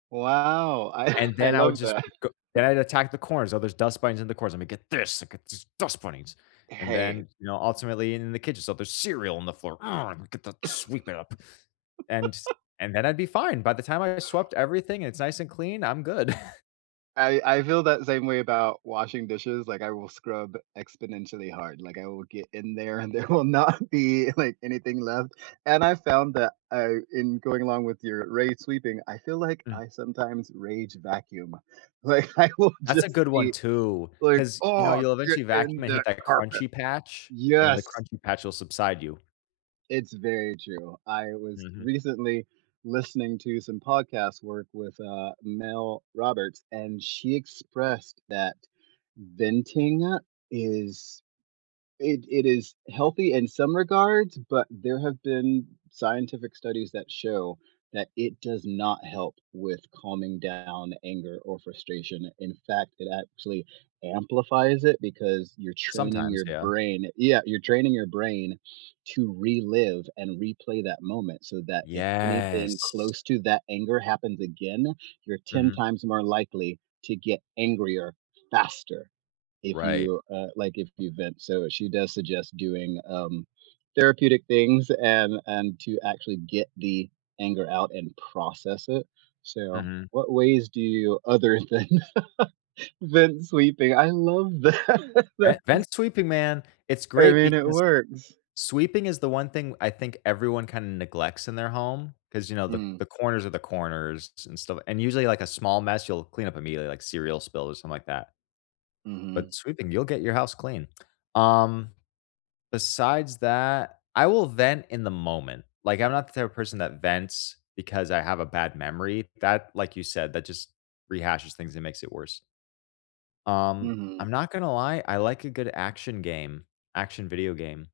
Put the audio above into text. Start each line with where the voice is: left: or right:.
right: Wow, I
left: And
right: I
left: then I would
right: love
left: just
right: that.
left: go then I'd attack the corners, so there's dust bunnies in the corners. "I'm gonna get this! I get these dust bunnies!" and
right: Hey
left: then, you know, ultimately in the kitchen, "So there's cereal on the floor. Ugh! Imma get that sweep it up," and and then I'd be fine. By the time I swept everything, and it's nice and clean, I'm good.
right: I I feel that same way about washing dishes. Like, I will scrub exponentially hard. Like, I will get in there, and there will not be, like, anything left. And I found that I in going along with your rage-sweeping- I feel like
left: Mm.
right: I sometimes rage-vacuum. Like, I will
left: That's a
right: just
left: good one
right: be
left: too,
right: like,
left: 'cause, you know,
right: "Oh,
left: you'll
right: get
left: eventually vacuum
right: in
left: and hit
right: that
left: that
right: carpet."
left: crunchy patch, and then the
right: Yes.
left: crunchy patch will subside you.
right: It's very true. I was
left: Mhm.
right: recently listening to some podcast work with, uh, Mel Roberts, and she expressed that venting is it it is healthy in some regards, but there have been scientific studies that show that it does not help with calming down anger or frustration. In fact, it actually amplifies it because you're training
left: Sometimes,
right: your
left: yeah.
right: brain Yeah, you're training your brain to relive and replay that moment so that if anything
left: Yes.
right: close to that anger happens again, you're 10
left: Mhm.
right: times more likely to get angrier faster, if
left: Right.
right: you, uh, like, if you vent, so she does suggest doing, um, therapeutic things and and to actually get the anger out and process it. So,
left: Mhm.
right: what ways do you other than vent-sweeping? I love that, that is
left: Vent vent-sweeping, man, it's
right: I
left: great
right: mean, it
left: because
right: works.
left: sweeping is the one thing I think everyone kinda neglects in their home, 'cause, you know, the
right: Mm.
left: the corners of the corners and stuff, and usually, like, a small mess, you'll clean up immediately, like cereal spill or something like that.
right: Mhm.
left: But sweeping, you'll get your house clean. Um, besides that, I will vent in the moment. Like, I'm not the type of person that vents because I have a bad memory. That, like you said, that just rehashes things and makes it worse. Um,
right: Mhm.
left: I'm not gonna lie, I like a good action game action video game.